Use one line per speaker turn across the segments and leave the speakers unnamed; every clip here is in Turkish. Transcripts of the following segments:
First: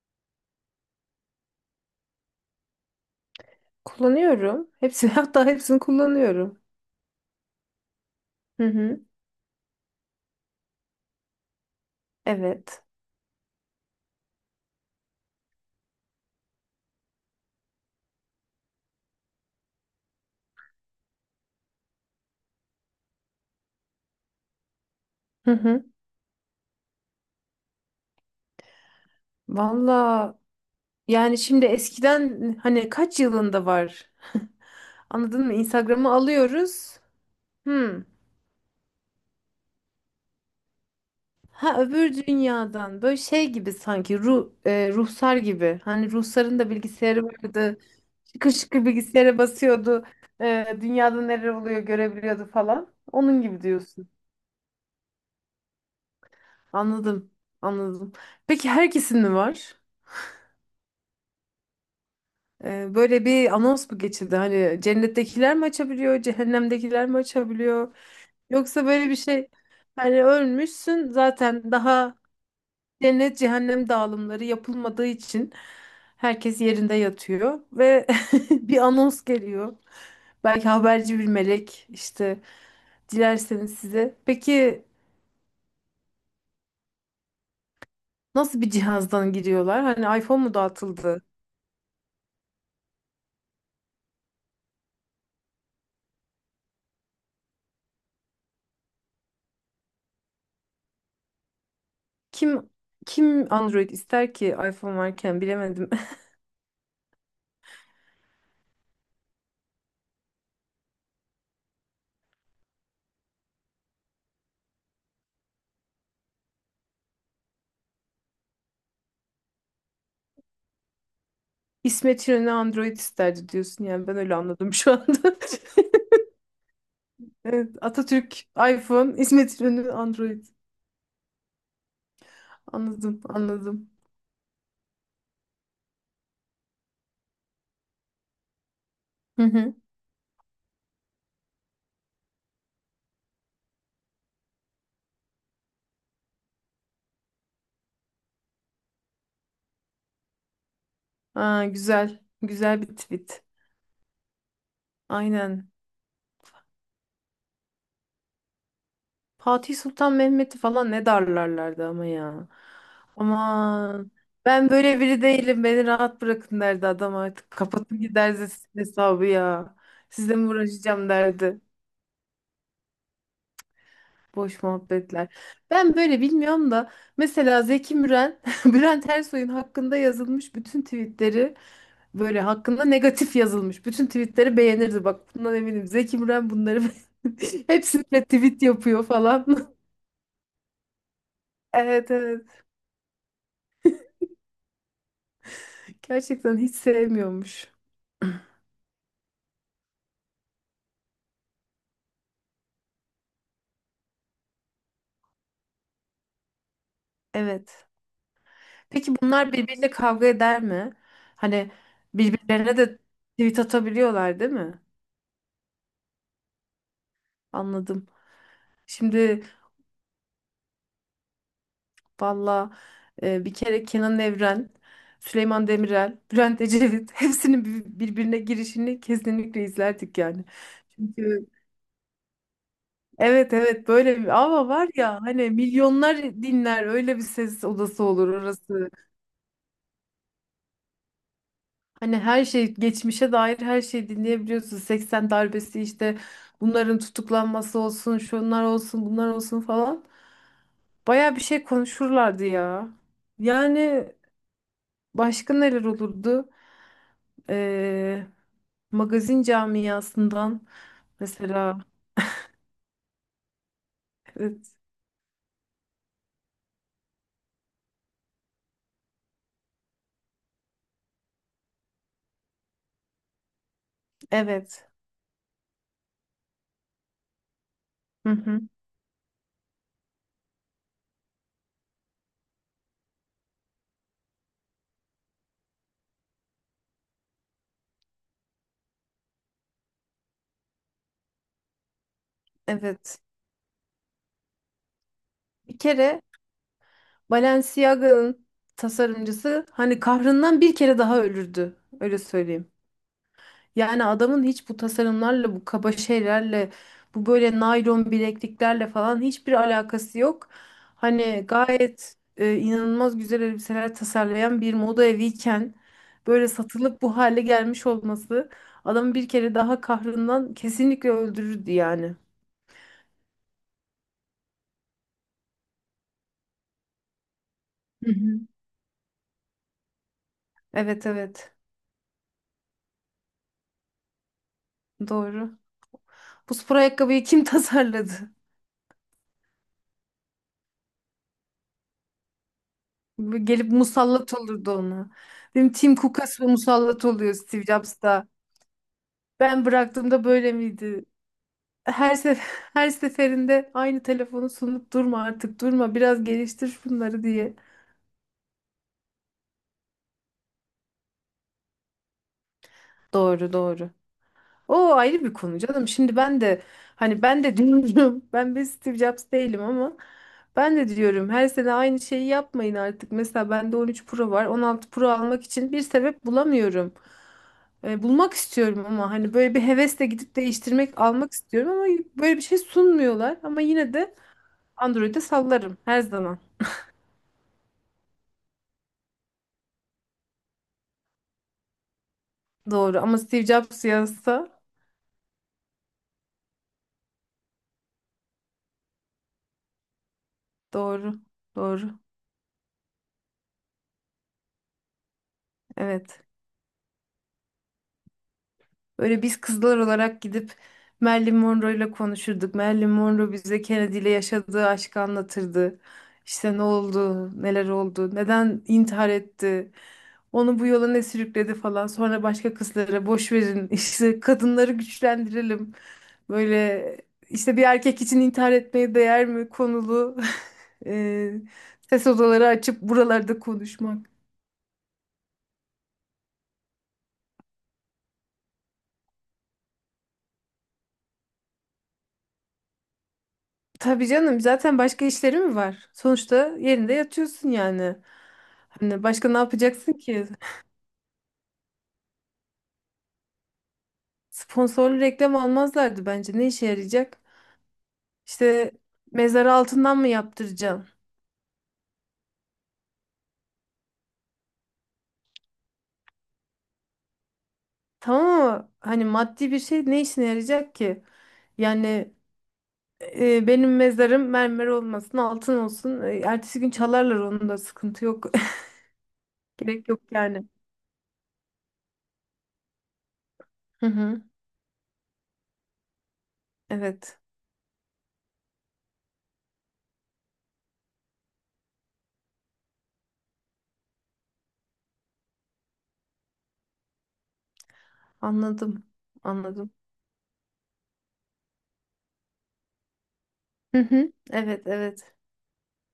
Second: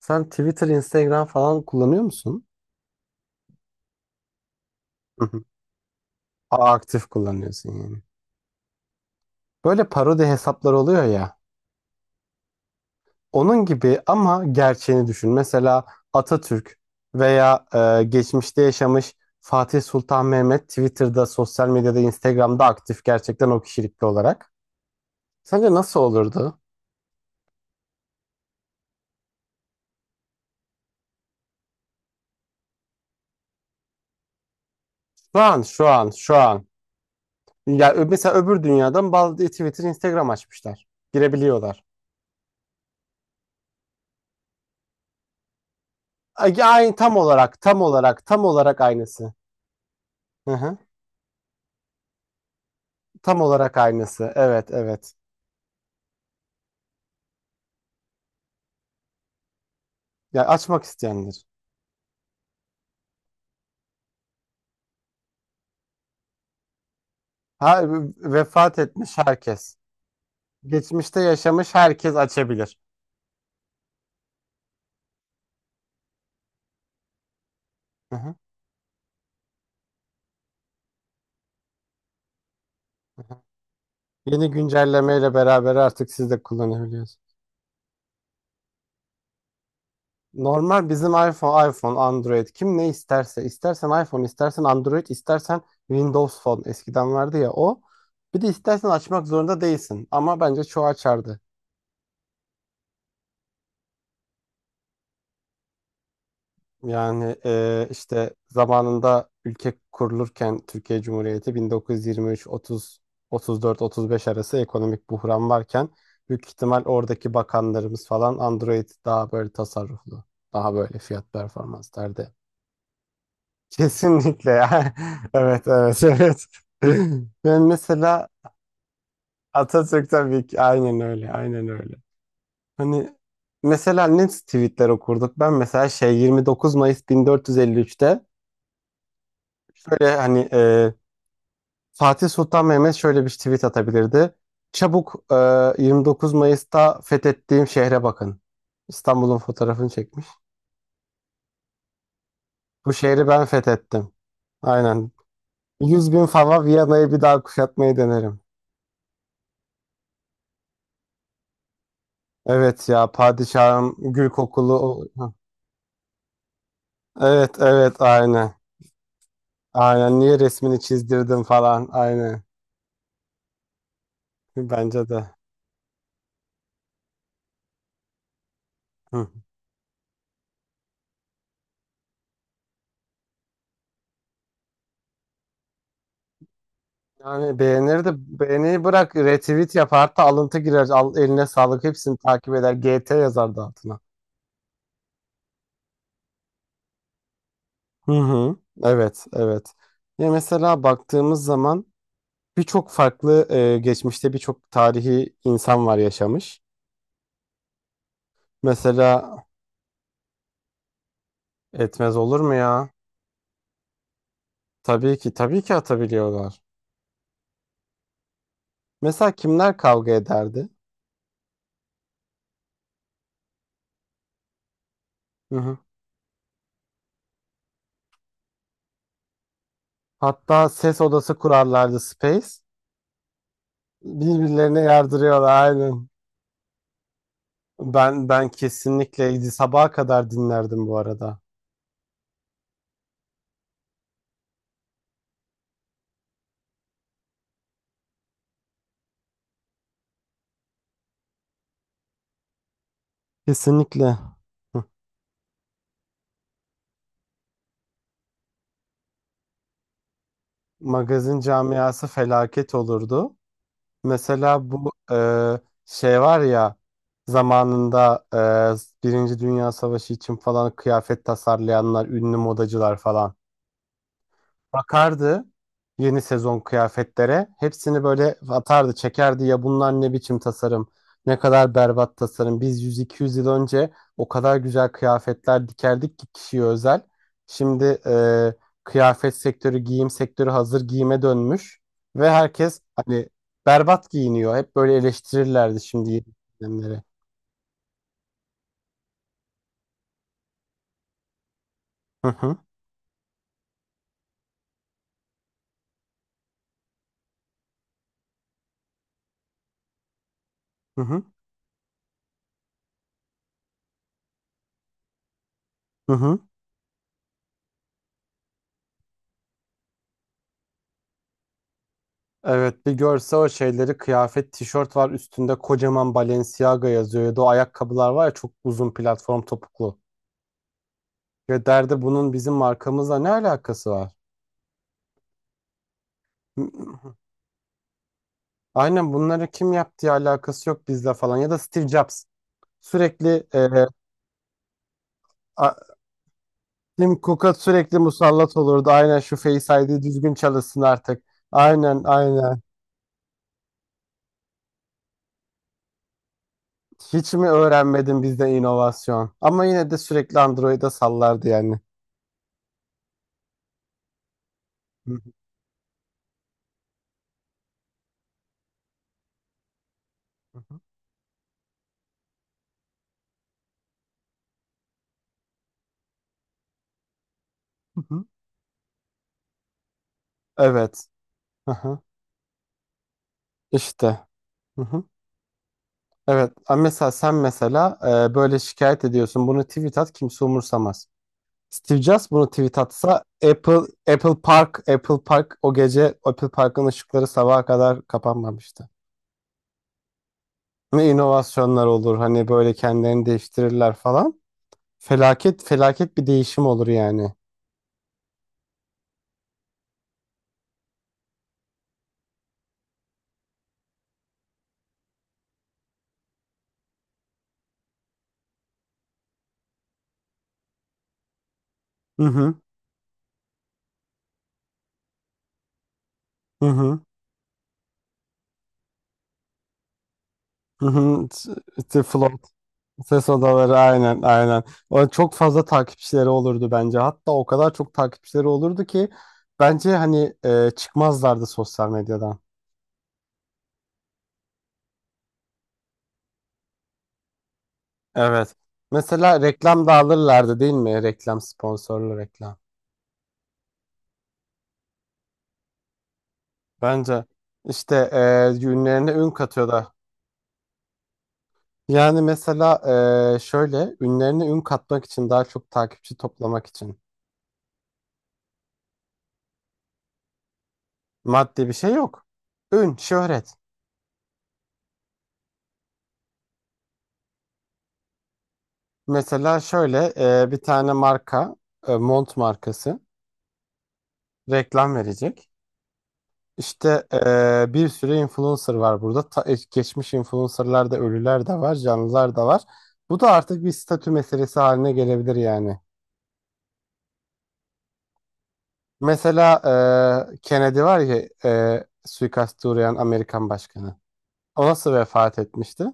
Sen Twitter, Instagram falan kullanıyor musun?
Kullanıyorum. Hepsini
Hı hı.
hatta hepsini kullanıyorum.
Aa, aktif kullanıyorsun yani.
Hı hı.
Böyle parodi hesaplar oluyor ya.
Evet.
Onun gibi ama gerçeğini düşün. Mesela Atatürk veya geçmişte yaşamış Fatih Sultan Mehmet Twitter'da, sosyal medyada, Instagram'da aktif gerçekten o kişilikli olarak.
Hı
Sence
hı.
nasıl olurdu?
Valla, yani şimdi eskiden hani kaç yılında var?
Şu
Anladın mı?
an, şu an,
Instagram'ı
şu an.
alıyoruz.
Ya
Hı.
mesela öbür dünyadan bazı Twitter, Instagram açmışlar.
Ha,
Girebiliyorlar.
öbür dünyadan böyle şey gibi, sanki ruh, ruhsar gibi. Hani
Ay,
ruhsarın da
ay, tam
bilgisayarı
olarak,
vardı.
tam olarak, tam
Şıkır
olarak
şıkır
aynısı.
bilgisayara basıyordu.
Hı hı.
Dünyada neler oluyor görebiliyordu falan.
Tam
Onun gibi
olarak
diyorsun.
aynısı. Evet, evet.
Anladım. Anladım. Peki herkesin mi var?
Ya açmak isteyendir.
Böyle bir anons mu geçildi? Hani cennettekiler mi açabiliyor, cehennemdekiler mi
Ha,
açabiliyor?
vefat
Yoksa böyle bir
etmiş
şey,
herkes.
hani ölmüşsün
Geçmişte
zaten
yaşamış herkes
daha,
açabilir.
cennet cehennem dağılımları yapılmadığı için herkes yerinde yatıyor ve
Hı hı,
bir anons geliyor. Belki haberci bir melek işte,
hı hı.
dilerseniz size.
Yeni
Peki
güncellemeyle beraber artık siz de kullanabiliyorsunuz.
nasıl bir cihazdan giriyorlar? Hani iPhone mu
Normal bizim
dağıtıldı?
iPhone, Android, kim ne isterse, istersen iPhone, istersen Android, istersen Windows Phone eskiden vardı ya o. Bir de istersen açmak zorunda değilsin ama bence çoğu açardı.
Kim kim Android ister ki iPhone varken, bilemedim.
Yani işte zamanında ülke kurulurken Türkiye Cumhuriyeti 1923, 30, 34, 35 arası ekonomik buhran varken büyük ihtimal oradaki bakanlarımız falan Android daha böyle tasarruflu, daha böyle fiyat performans
İsmet
derdi.
İnönü Android isterdi diyorsun yani, ben öyle
Kesinlikle ya.
anladım şu anda.
Evet evet evet. Ben
Evet,
mesela
Atatürk iPhone, İsmet İnönü
Atatürk'ten
Android.
bir, aynen öyle, aynen öyle. Hani
Anladım, anladım.
mesela ne tweetler okurduk? Ben mesela şey, 29 Mayıs 1453'te,
Hı hı.
böyle hani Fatih Sultan Mehmet şöyle bir tweet atabilirdi. Çabuk, 29 Mayıs'ta fethettiğim şehre bakın. İstanbul'un fotoğrafını çekmiş.
Aa, güzel, güzel
Bu
bir
şehri ben
tweet.
fethettim. Aynen.
Aynen.
100 bin fava Viyana'yı bir daha kuşatmayı denerim.
Fatih Sultan Mehmet'i falan ne darlarlardı ama ya.
Evet ya padişahım
Aman.
gül
Ben
kokulu.
böyle biri
Hı.
değilim, beni rahat bırakın derdi adam
Evet
artık.
evet
Kapatın, gider
aynen.
sizin hesabı ya.
Aynen
Sizle
niye
mi
resmini
uğraşacağım
çizdirdim
derdi.
falan, aynen.
Boş
Bence
muhabbetler.
de.
Ben böyle bilmiyorum da, mesela Zeki Müren, Bülent
Hı.
Ersoy'un hakkında yazılmış bütün tweetleri, böyle hakkında negatif yazılmış bütün tweetleri beğenirdi. Bak, bundan eminim. Zeki Müren bunları
Yani beğenir de,
hepsine tweet
beğeni
yapıyor
bırak
falan.
retweet yapar, hatta alıntı girer, al eline sağlık,
Evet,
hepsini takip
evet.
eder, GT yazar da altına.
Gerçekten hiç sevmiyormuş.
Hı hı. Evet evet. Ya mesela baktığımız zaman birçok farklı, geçmişte birçok tarihi insan var yaşamış.
Evet.
Mesela
Peki bunlar birbiriyle kavga eder mi? Hani
etmez olur mu
birbirlerine
ya?
de tweet atabiliyorlar, değil mi?
Tabii ki tabii ki atabiliyorlar.
Anladım.
Mesela
Şimdi
kimler kavga ederdi?
valla, bir kere Kenan Evren,
Hı
Süleyman
hı.
Demirel, Bülent Ecevit hepsinin birbirine girişini kesinlikle izlerdik yani.
Hatta ses odası
Çünkü
kurarlardı, Space.
evet evet, böyle bir ama
Birbirlerine
var ya hani,
yardırıyorlar aynen.
milyonlar dinler, öyle bir ses odası
Ben
olur
ben
orası.
kesinlikle sabaha kadar dinlerdim bu arada.
Hani her şey, geçmişe dair her şeyi dinleyebiliyorsun. 80 darbesi işte, bunların tutuklanması olsun, şunlar olsun, bunlar olsun falan. Baya bir şey konuşurlardı ya. Yani
Kesinlikle. Hı.
başka neler olurdu? Ee, Magazin camiasından
Magazin
mesela,
camiası felaket olurdu. Mesela
evet.
bu şey var ya, zamanında Birinci Dünya Savaşı için falan kıyafet tasarlayanlar, ünlü modacılar falan
Evet.
bakardı yeni sezon kıyafetlere. Hepsini
Hı
böyle
hı,
atardı, çekerdi. Ya bunlar ne biçim tasarım, ne kadar berbat tasarım. Biz 100-200 yıl önce o kadar güzel kıyafetler dikerdik ki, kişiye özel. Şimdi kıyafet sektörü, giyim sektörü hazır giyime dönmüş. Ve herkes
evet.
hani berbat giyiniyor. Hep böyle
Bir
eleştirirlerdi şimdi
kere
yeni dönemleri.
Balenciaga'nın tasarımcısı hani kahrından bir kere daha ölürdü. Öyle
Hı hı,
söyleyeyim. Yani adamın hiç bu tasarımlarla, bu kaba şeylerle, bu böyle naylon bilekliklerle falan hiçbir alakası yok.
hı hı,
Hani gayet inanılmaz güzel elbiseler tasarlayan bir moda eviyken
hı hı.
böyle satılıp bu hale gelmiş olması, adamı bir kere daha kahrından kesinlikle öldürürdü yani.
Evet, bir görse o şeyleri, kıyafet, tişört var üstünde kocaman Balenciaga yazıyor, ya da o ayakkabılar
Hı
var ya,
hı.
çok uzun platform topuklu.
Evet evet,
Ya derdi bunun bizim markamızla ne alakası var?
doğru. Bu spor
M-
ayakkabıyı kim tasarladı?
Aynen, bunları kim yaptığı alakası yok bizle falan, ya da Steve Jobs
Bu
sürekli
gelip musallat olurdu ona. Benim
a-
Tim Cook'a musallat
Tim
oluyor
Cook'a
Steve
sürekli
Jobs'ta.
musallat olurdu. Aynen, şu
Ben
Face ID
bıraktığımda
düzgün
böyle
çalışsın
miydi?
artık. Aynen
Her sef
aynen.
her seferinde aynı telefonu sunup durma artık, durma, biraz geliştir bunları
Hiç mi
diye.
öğrenmedin bizde inovasyon? Ama yine de sürekli Android'e sallardı yani.
Doğru, doğru. O
Hı
ayrı
hı,
bir konu canım. Şimdi ben de, hani ben de diyorum, ben bir Steve Jobs değilim ama,
hı
ben
hı.
de diyorum her sene aynı şeyi yapmayın artık. Mesela bende 13 Pro var. 16 Pro almak için bir sebep bulamıyorum.
Hı hı.
Bulmak istiyorum ama hani böyle bir hevesle gidip değiştirmek,
Evet.
almak istiyorum
Hı
ama
hı.
böyle bir şey sunmuyorlar. Ama yine de
İşte. Hı hı.
Android'e sallarım her zaman.
Evet. Ama mesela sen mesela böyle şikayet ediyorsun. Bunu tweet at, kimse umursamaz. Steve Jobs bunu tweet
Doğru, ama
atsa,
Steve
Apple
Jobs
Apple
yazsa,
Park Apple Park o gece Apple Park'ın ışıkları sabaha kadar kapanmamıştı. Ne
doğru.
inovasyonlar
Doğru.
olur, hani böyle kendilerini değiştirirler falan. Felaket, felaket
Evet.
bir değişim olur yani.
Böyle biz kızlar olarak gidip Marilyn Monroe'yla konuşurduk. Marilyn Monroe bize Kennedy ile yaşadığı aşkı anlatırdı. İşte ne oldu, neler oldu, neden intihar etti, onu bu yola ne sürükledi falan.
Hı
Sonra
hı.
başka kızlara, boş verin, işte kadınları güçlendirelim.
Hı
Böyle
hı.
işte bir erkek için intihar etmeye değer mi konulu
Hı hı.
e,
T- t-
ses
Flow
odaları açıp
Ses
buralarda
odaları,
konuşmak.
aynen aynen. O çok fazla takipçileri olurdu bence. Hatta o kadar çok takipçileri olurdu ki bence hani çıkmazlardı sosyal medyadan.
Tabii canım, zaten başka işleri mi var? Sonuçta yerinde yatıyorsun yani.
Evet.
Hani başka ne
Mesela reklam da
yapacaksın ki?
alırlardı değil mi? Reklam, sponsorlu reklam.
Sponsorlu reklam almazlardı bence. Ne işe yarayacak?
Bence işte
İşte
ünlerine ün
mezarı
katıyorlar.
altından mı yaptıracaksın?
Yani mesela şöyle ünlerine ün katmak için, daha çok takipçi toplamak için,
Tamam ama hani maddi bir şey ne işine yarayacak ki?
maddi bir şey
Yani
yok. Ün, şöhret.
benim mezarım mermer olmasın, altın olsun. E, ertesi gün çalarlar, onun da sıkıntı yok.
Mesela
Gerek yok
şöyle
yani.
bir tane marka, mont markası
Hı hı.
reklam verecek. İşte
Evet.
bir sürü influencer var burada. Geçmiş influencerlar da, ölüler de var, canlılar da var. Bu da artık bir statü meselesi haline gelebilir yani.
Anladım.
Mesela
Anladım.
Kennedy var ya, suikaste uğrayan Amerikan
Hı
başkanı.
hı. Evet,
O nasıl
evet.
vefat etmişti?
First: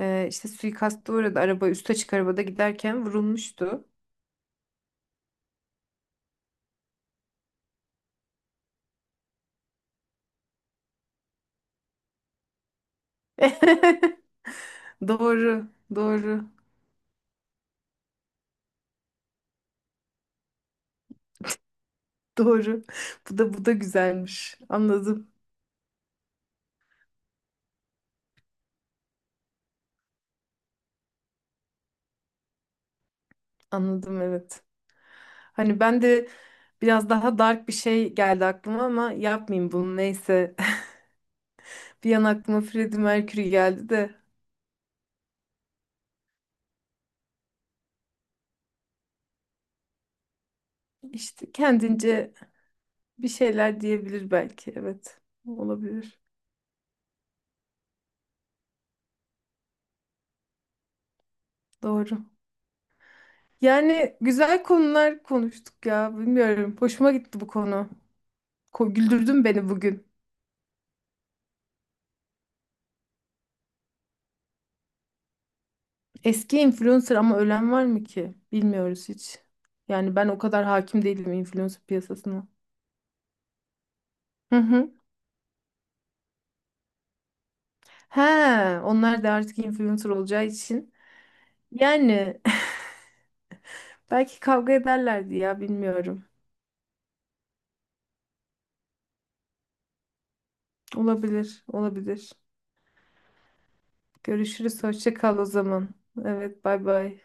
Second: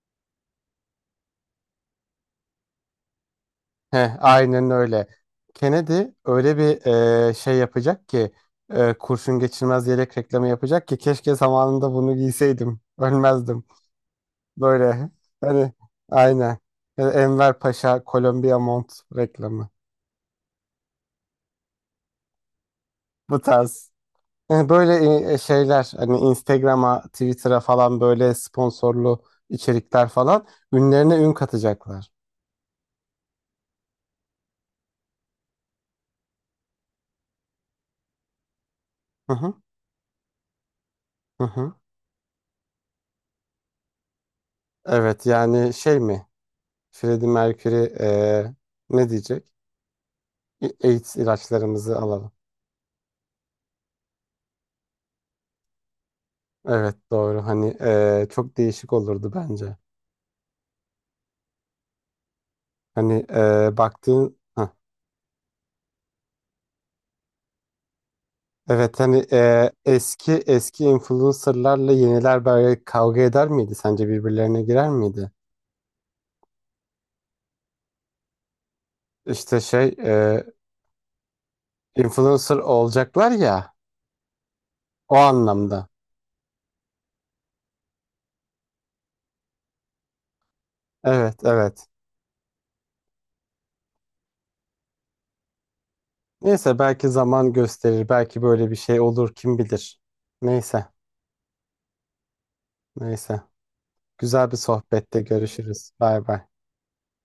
İşte suikasta uğradı. Araba, üst açık arabada giderken vurulmuştu.
Heh, aynen öyle. Kennedy öyle bir şey yapacak ki, kurşun geçirmez yelek reklamı yapacak ki, keşke zamanında bunu giyseydim, ölmezdim. Böyle.
Doğru,
Hani,
doğru,
aynen. Yani Enver Paşa, Kolombiya Mont reklamı.
doğru. Bu
Bu
da bu da
tarz.
güzelmiş.
Yani böyle
Anladım,
şeyler, hani Instagram'a, Twitter'a falan böyle sponsorlu içerikler falan, ünlerine ün katacaklar.
anladım, evet. Hani ben de biraz daha dark bir şey geldi aklıma ama
Hı hı,
yapmayayım bunu, neyse.
hı hı.
Bir an aklıma Freddie Mercury geldi de,
Evet yani şey mi? Freddie Mercury ne diyecek? AIDS
işte
ilaçlarımızı alalım."
kendince bir şeyler diyebilir belki. Evet, olabilir.
Evet doğru. Hani çok değişik olurdu bence.
Doğru.
Hani
Yani
baktığın...
güzel
Hı.
konular konuştuk ya. Bilmiyorum. Hoşuma gitti bu konu. Ko,
Evet, hani
güldürdün beni bugün.
eski eski influencerlarla yeniler böyle kavga eder miydi? Sence birbirlerine girer miydi?
Eski influencer ama ölen var mı ki? Bilmiyoruz hiç.
İşte şey,
Yani ben o kadar hakim değilim influencer piyasasına.
influencer olacaklar ya
Hı hı.
o anlamda.
He, onlar da artık influencer olacağı için.
Evet evet.
Yani belki kavga ederlerdi ya, bilmiyorum.
Neyse, belki zaman gösterir. Belki böyle bir şey olur, kim bilir. Neyse
Olabilir, olabilir.
neyse. Güzel bir
Görüşürüz. Hoşça
sohbette
kal o zaman.
görüşürüz. Bay bay.
Evet, bay bay.